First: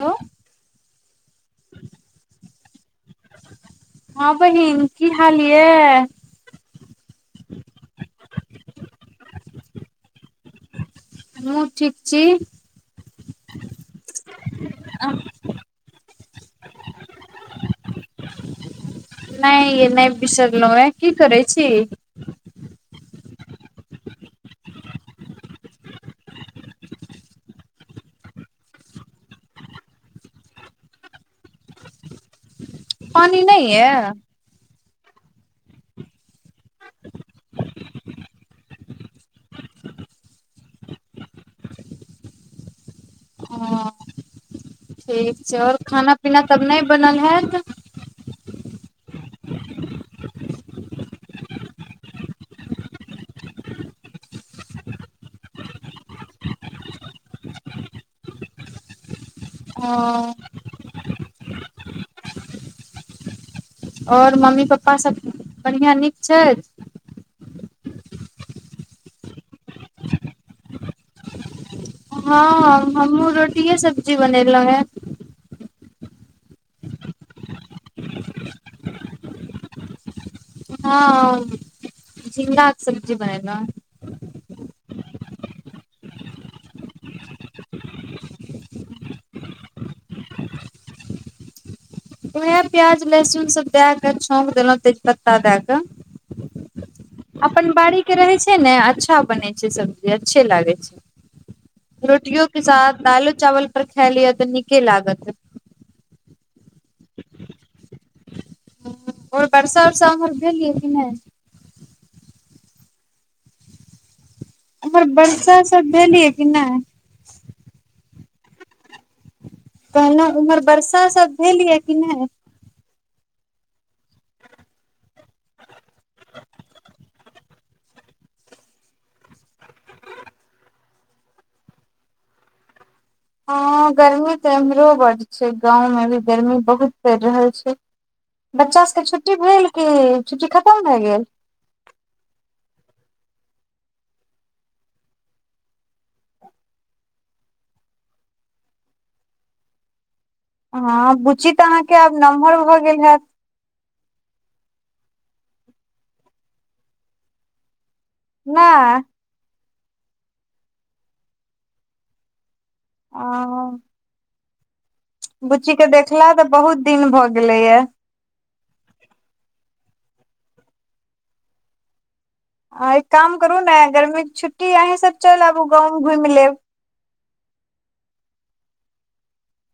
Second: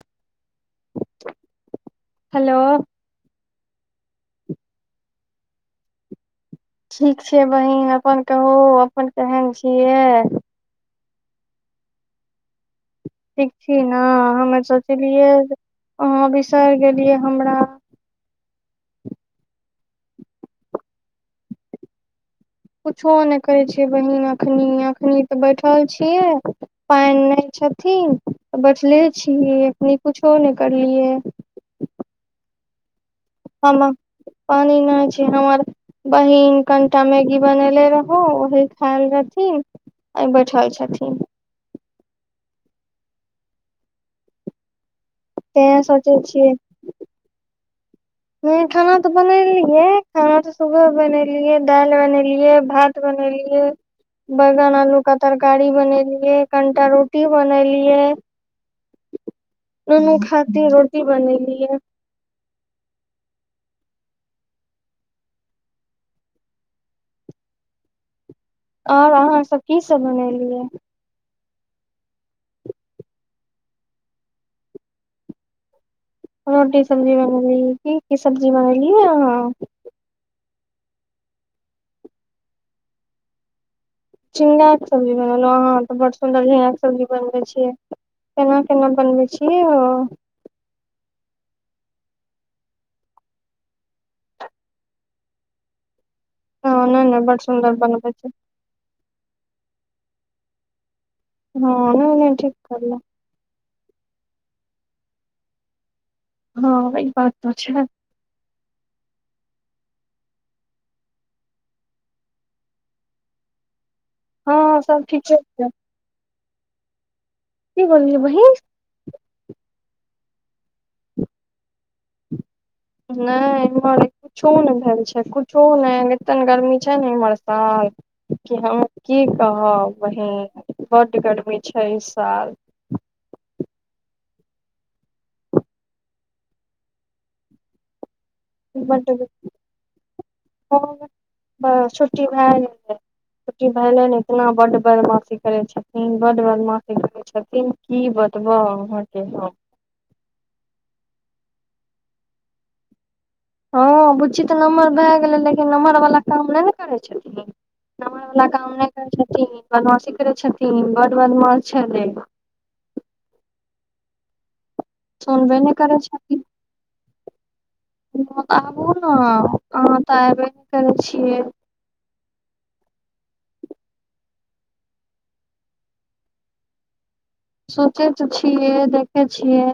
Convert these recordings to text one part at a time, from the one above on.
अं [unintelligible] हलो हँ बहिन की हाल ये ठीक छै बहिन अपन कहू अपन केहन छिये हमु ठीक छी ठीक छी न हमे सोचलियै आहाँ बिसरि गेलियै हमरा नै यै नै बिसरलौं वाँ की करै छी कुछो नै करै छियै बहिन एखनी अखनी तऽ बैठल छियै पानि नै छथिन तऽ बैठले छीयै अखनी कछो नै करलियै या पानि नय हम यै पानि नय छै हमर बहिन कनिटा मैगी बनेले रहौं ओही खायल रहथिन आओर बठिल छथिन हँ ठीक छै आओर तें खाना सोचै पीना तब नय बनल हेऽत हूं खाना तो बनेलियै खाना तऽ सुबह बनेलियै दालि बनेलियै भात बनेलियै बैगन आलू का तरकारी बनेलिए कनिटा रोटी बनेलियै ओ ओनू खाती रोटी बनलीयै आओर मम्मी पप्पा सब बढ़िआ नीक छथि आओर अहाँ सब की सब बनेलियै हँ हमहूँ रोटिए सब्जी बनेलौं हे रोटी सब्जी बनेली की की सब्जी बनेलियै आंहा हँ झिंगा के सब्जी बनेलौंहे छिंगा के सब्जी बनेलौं हं तऽ बड सुन्दर झिंगा के सब्जी बनबै छियै केना केना बनबै छियै ओ च उएह प्याज लहसुन सभ दए कऽ छौंक देलौं तेजपत्ता दए कऽ हँ नहि नहि बड अपन सुंदर बनबै बाड़ीके छी रहै छै ने अच्छा बनै छै सब्जी अच्छे लागै हँ छै नहि नहि रोटियो ठीक के करलहु साथ दालो चावल पर खाय लिय तऽ नीके लागत हँ ई बात तऽ छै आओर परसा उरसा उमहर भेल यै कि नय हँ सब उमहर ठीके वरसा छै सब भेलयै कि नय की बोलियै बहीन कहलौं उम्हर वरसा सब भेल य कि नय नय ईमहर कुछो नय भेल छै कुछो नय एते ने गरमी छै ने इम्हर सन कि हम की कहब बहीन बड्ड गर्मी छै इ साल हँ गर्मी तऽ एम्हरो बड्ड छै गाँंव मे भी गर्मी बहुत पड़ि रहल छै बच्चा सबके बड्ड छुट्टी भेल कि छुट्टी खतम भए गेल हं छुट्टी भेऽ गेल छुट्टी भेले इतना बड बदमाशी करै छथिन बड बदमाशी करै छथिन की बतबऽ अहाँके हम हँ बुची त अहाँके आब नमहर भऽ गेल हेऽत हँ बुच्ची तऽ नम्हर भए गेलै लेकिन नमहर बला काम नय ने करै छथिन नमहर वाला काम नय नहि करै छथिन बदमाशी करै छथिन बड बदमाश छलै ओ सुनबे नहि बुच्ची के करै देखला तऽ बहुत दिन भऽ गेलैया तऽ आबु न अहाँ तऽ एबे नय करै छियै आ एक काम करू ने गरमी के छुट्टी अहीं सब चलि आबु गााँव घुमि लेब सोचै तऽ छियै देखै छियै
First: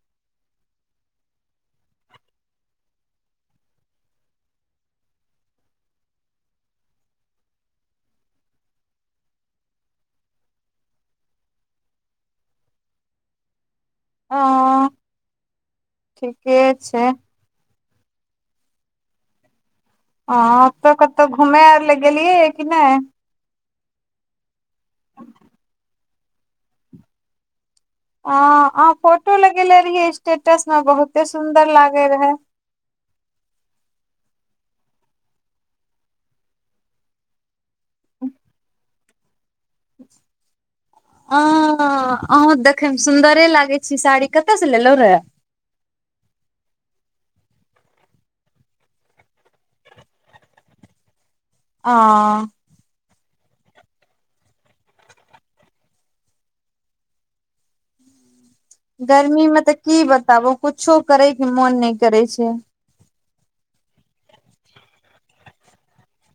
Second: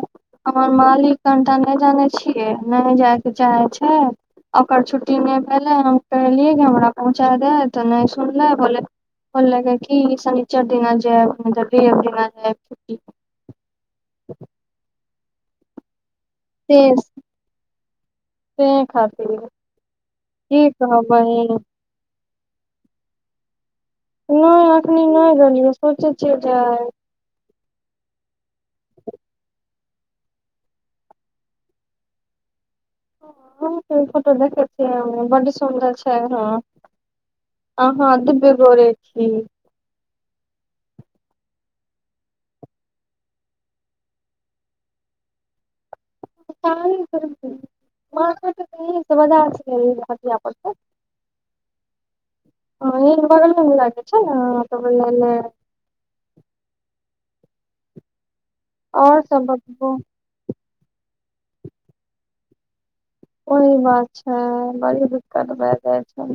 हमर मालिक कनिटा नय जनै छियै नय जायके चाहै छै ओकर छुट्टी नय भेलै हम कहलियै कि हमरा पहुँचा दे तऽ नय सुनले बोले बोलकै कि शनिचार दिना जेब नइ त रइब दिना जा छुट्टीक हँ ठीक तें से तैं खाली लेबै आ अतऽ कतो घुमे आर लए गेलियैये की नय नय अखनी नय गेलियौ सोचै छियौ जाय आ अहाँ फोटो लगेेले रहियै स्टेटस मे बहुते सुंदर लागै रहै। हँ तैयो फोटो देखै छियै बड्ड सुन्दर छै हँ अहाँ दुबे गोरे छी अच्छा अ अहौं देखैमे सुंदरे लागै छी साड़ी कतऽ से लेलौं रहे। सारी पेहेन के [inaudible] [unintelligible] बजा सकैये ई हटिया पर से आ हँ ई बगलमे भी लागै छै न त बोलैले और सब गर्मी मे तऽ बतबू की बताबू कुछो करै के मोन नय करै छै ओहि बात छै बड़ी दिक्कत भए जाय छै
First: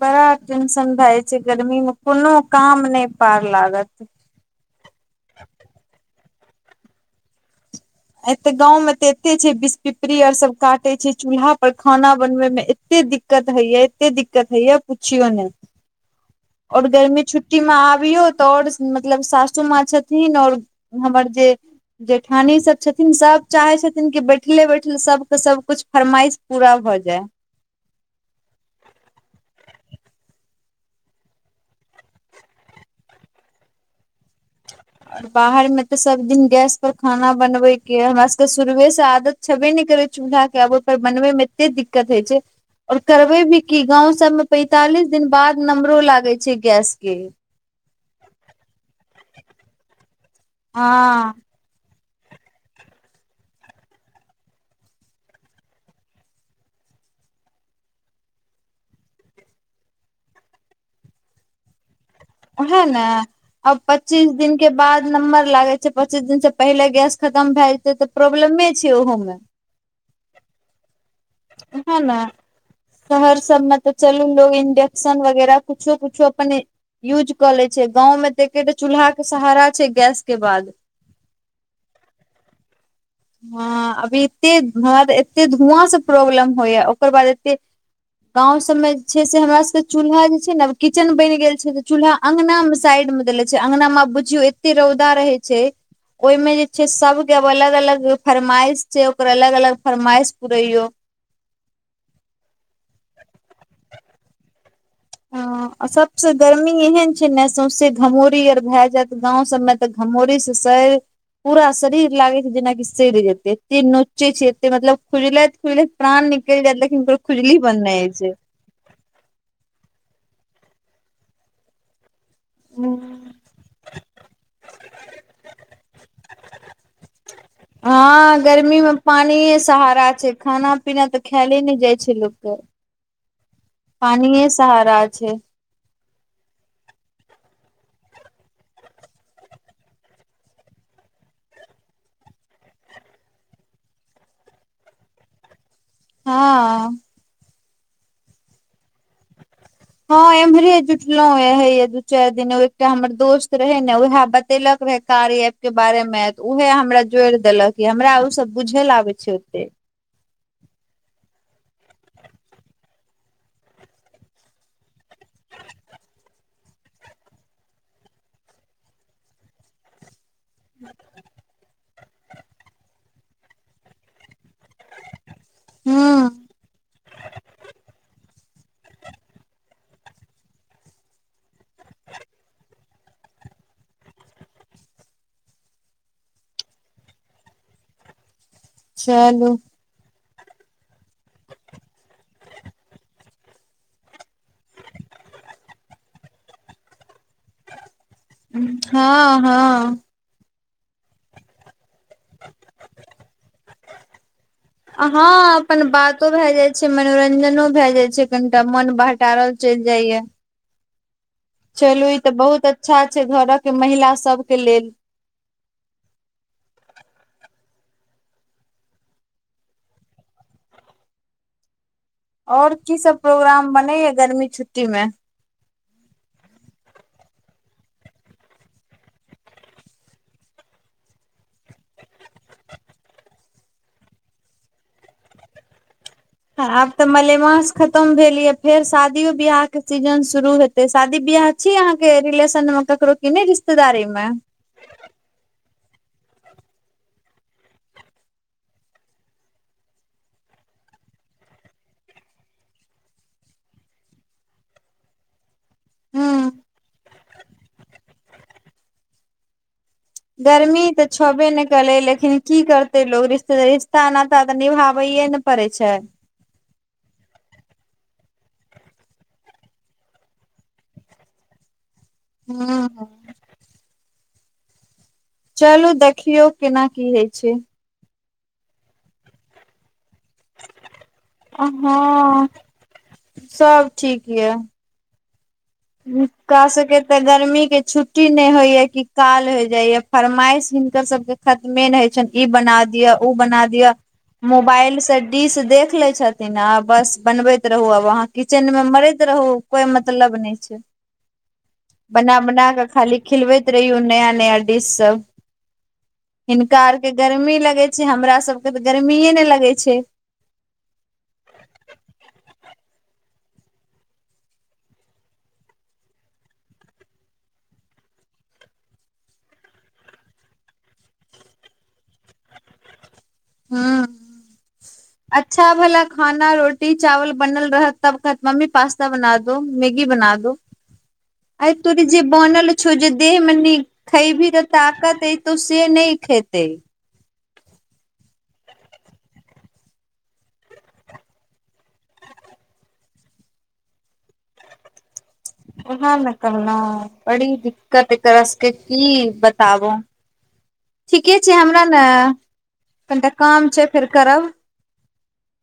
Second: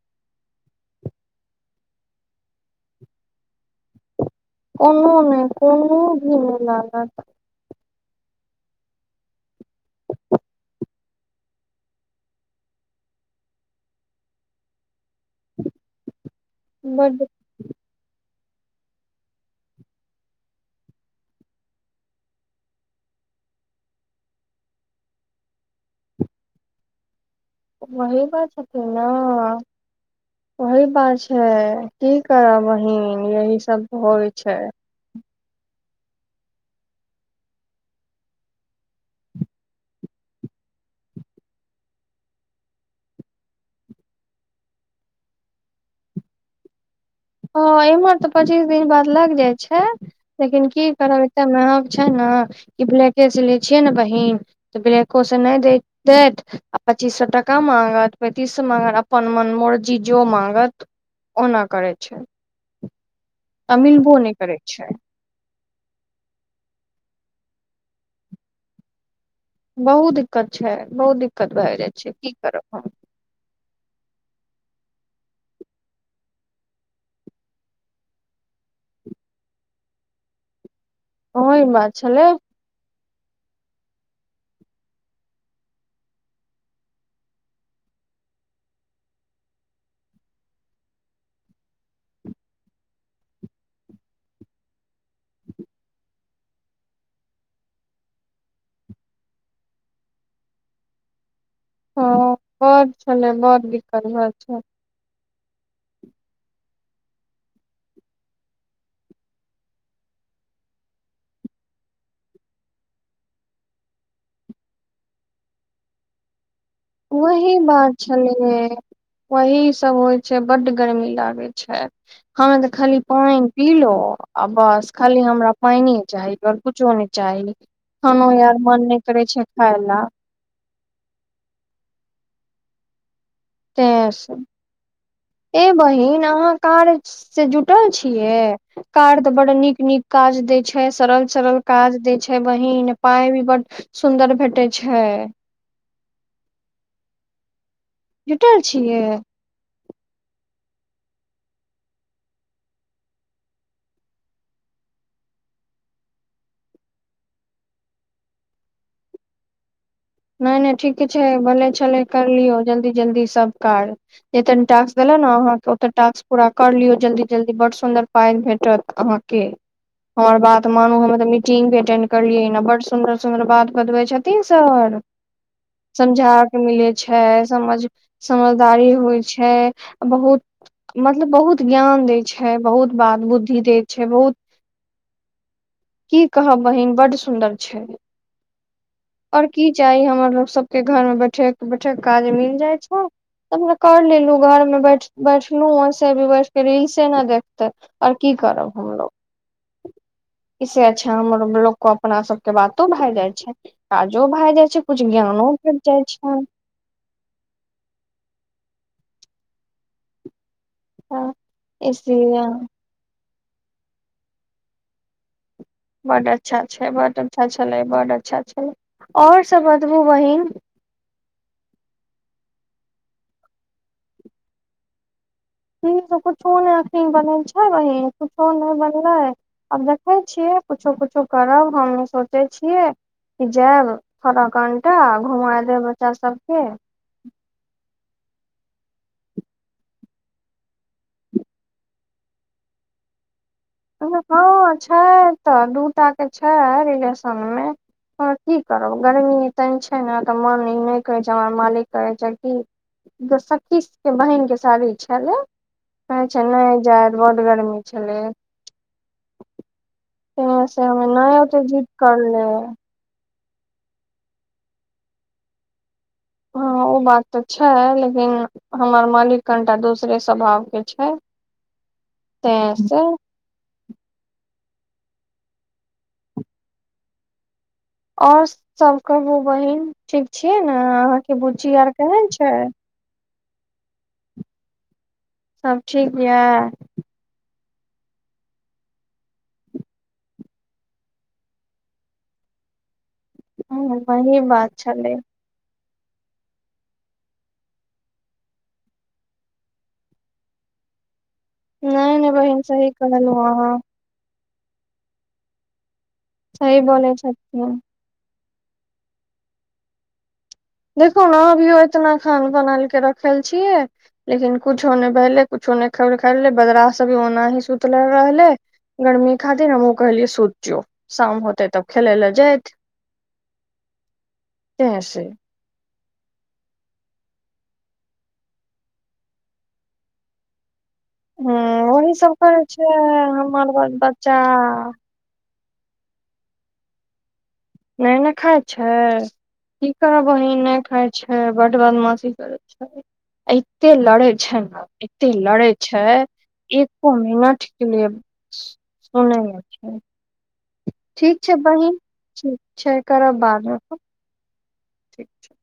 बड़ा टेंशन भए जाय छै गर्मी मे कोनो काम नय पार लागत। कोनो नय कोनो भी नय लागत एतऽ गाँव मे तऽ एते छै बिस पिपरी आओर सब काटै छै चूल्हा पर खाना बनबै मे एते दिक्कत हइय एते दिक्कत हइय पुछियौ ने आओर गर्मी बड छुट्ट टी मे आबियौ तऽ आओर मतलब सासू माँ छथिन आओर हमर जे जेठानी सब छथिन सब चाहै छथिन कि बैठले बैठले सबके सबकुछ फरमाइश पूरा भऽ जे वही बात छथिन न वही बात छै की करब बहिन यही सब तऽ होवे छै आओर बाहर मे तऽ सब दिन गैस पर खाना बनबै के हमरा सबके शुरुए से आदत छबे नय करै चूल्हा के आब ओहि पर बनबै मे एते दिक्कत होइ छै आओर करबै भी की गाँंव सब मे पैंतालिस दिन बाद नम्बरो लागै छै गैस के हँ इम्हर तऽ पचीस दिन बाद लग जाय छै लेकिन की करब एक हँ टाइम मे छै न कि ब्लैके से लै छियै ने बहिन तऽ ब्लैको से नय दै देत आ पच्चीस सौ टका माँगत पैंतीस सौ माँगत अपन मन मर्जी जो माँगत ओना करैत छै ओहे ने आ अब मिलबो पच्चीस नहि दिन करै के छै बाद नम्बर लागै पच्चीस दिन से पहिले गैस खतम भए जेतै तऽ प्रॉब्लमे छै ओहो मे बहुत दिक्कत छै बहुत दिक्कत भए जाय ओहे छै ने की करब हम शहर सबमे तऽ चलू लोग इंडेक्सन वगैरह कुछो कुछो अपने यूज कऽ लै छै गाँंवमे तऽ एकेटा चूल्हा के सहारा छै गैस के बाद ओहीमे छलै हँ अभी एते हमरा तऽ एते धुआँ सँ प्रॉब्लम होइय ओकर बाद एते गाँंव सब मे जे छै से हमरा सब के चूल्हा जे छै न किचन बनि गेल छै से चूल्हा अंगनामे साइड मे देले छै अंगनामे आब बुझियौ एते रौदा रहै छै ओहिमे जे छै सबके अब अलग अलग जे फरमाइश छै ओकर अलग अलग फरमाइश पुरैयौ हँ बड़ छलै बड़ दिक्कत भय छै हँ। आ सबसे गर्मी एहन छै ने सौंसे घमौरी आर भए जायत गाँव सबमे तऽ घमौरी से सइर पूरा शरीर लागे छै जेनाकि सइड़ जेते एते नोचे छै एते मतलब खुजलैत खुजलैत प्राण निकल जाइत ले वही बात छलिय वही सब होइ छै बड्ड गर्मी लागे छै हा तऽ खाली हूँ। पाइन पीलो आ बस खाली हमरा पाइने चाही कुछो नय चाही खानो हँ यार गर्मी मन मे नय करै छै पानिये खाय ला सहारा छै खाना पीना तऽ खायले नय जाइ छै लोकके तें से पानीये सहारा छै ए बहिन अहाँ कार से जुटल छियै कार त बड नीक नीक काज दै छै सरल सरल काज दै छै बहिन पाय भी बड सुन्दर भेटै छैय हँ जुटल छियै हँ एम्हरे जुटलोे दू चार दिन एकटा हमर दोस्त रहे ने उएह ब तेलक रहे कार्य एप के बारे मे त उहे हमरा जोड़ देलक य हमरा ओ सब बुझेल आबे छै ओते नय नय ठीके छै भले छले करलियौ जल्दी जल्दी सब कार जतेन टास्क देले ने अहाँके ओत टास्क पूरा कर लियऔ जल्दी जल्दी बड् सुन्दर पाइ भेटत अहाँ के हमर बात त मानू हमर तऽ मीटिंग भी अटेंड करलियै बड सुन्दर सुंन्दर बात बतबै छथिन सर समझा हूँ के मिलै छै समझ समझदारी होइ छै बहुत मतलब बहुत ज्ञान दैत छै बहुत बात बुद्धि दैत छै बहुत की कहब बहिन बड सुन्दर छै और चलू की चाही हमर लोग सबके घर मे बैठे बैठे के काज मिल जाइ छै तबुओ कर लेलु घर में बैठ बैठलु ओसे भी बैठ के रील्से ने देख तऽ ओर की करब हमलोग हँ हँ इसे अच्छा हमर लोग को अपना सब के बातो भय जाय छै काजो भय जा कुछो कुछ ज्ञानो हँ भेट अपन जाइ बातो छैन भए जाइ मनोरंजनो भय जाय छै कनीटा मोन बहटारल चैल जाय या हँ चलू ई तऽ इसलिए बहुत अच्छा छै घरक महिला सबके लेल बड अच्छा छै बड अच्छा छलै बड अच्छा छलै ओर सब बतबू बहिन और की सब प्रोग्राम बनै या गर्मी छुट्टी में कुछो नय अखनी बनल छै बहिन कुछो नय बनले आब देखैत छियै किछो किछो करब हमहूँ सोचै छियै कि जायब फरा कंटा घुमा देब बच्चा सब आब तऽ मलेमास खतम भेल यै फेर शादियो बियाह के सीजन शुरू हेते शादी बियाह छी अहाँ के रिलेशन मे करो किने रिश्तेदार हँ छैय ऐत दू टा के छै रिलेशन मे आ की करब गर्मी त छै ने मन ई नय कहै छै हम मालिक कहै छै की सतीश के बहिनक के शादी छलै कहै छै नय जाएत बड गरमी छलै तें गर्मी से हमे तऽ नहि छबे ओते नय जिद कलै लेकिन करले की कर लोकोग रिश्ते रिश्ता नाता तऽ निभाबैए ने पड़ै छै हँ ओ बात तऽ छै लेकिन हमर मालिक कनिटा दोसरे स्वभाव के छै ह तऽ से चलू देखियौ केना की होइ छै आओर सब कहू बहिन ठीक छीयै ने अहाँ के बुच्ची आर केहन हँ छै सब ठीक यऽ सब ठीक हुनका यऽ सबके तऽ गर्मी के छुट्टी नय होइ या की काल हो जाइया फरमाइश हिनकर सब के खतमे ने होइ छनि ई बना दिय ओ बना दिअ वही बात मोबाइल छलै से डिश देख लै छथिन आ बस बनबति रहु आब अहां किचन मे मरति रहु कोई मतलब नय छै नहि नहि बना बहिन बना क सही खाली कहलहु खिलबति अहाँ रहियौ नया नया डिश सब सही हिनका आरके बोलै गर्मी छथिन लगै छै हमरा सबके तऽ गर्मीए नय लगै छै देखियौ ने अभियो एतना खाना बनल के रखल छियै लेकिन कुछो ने भेलै कुछो ने खल खाईल बगरा सब भी ओनाही सुतलै रहले गर्मी खातिर हमहु कहलियै सुत जो शाम होते तब खेलै लए जाइत हूं तें से अच्छा छा भला खाना रोटी चावल बनल रहत तब कहत मम्मी पास्ता बना दो मैगी बना दो हूं अइ तोर ओही जे सब करै बनल छै छौ जे देह हमर मने ब- बच्चा खइबही तऽ ताकत अ तऽ से नय खेतै नय ने खाय छै की करब बहीन नय खाय छै बड बदमाशी करै छै एते लड़ै छै ने एते लड़े छै वहे न कहलौं एको बड़ी मिनट के लिए दिक्कत एकरा सके की सुनै नहि बताबू छै ठीके ठीक छै हमरा बहिन ने ठीक छै कनिटा करब काम बादमे छै फोन फेर करब ठीक छै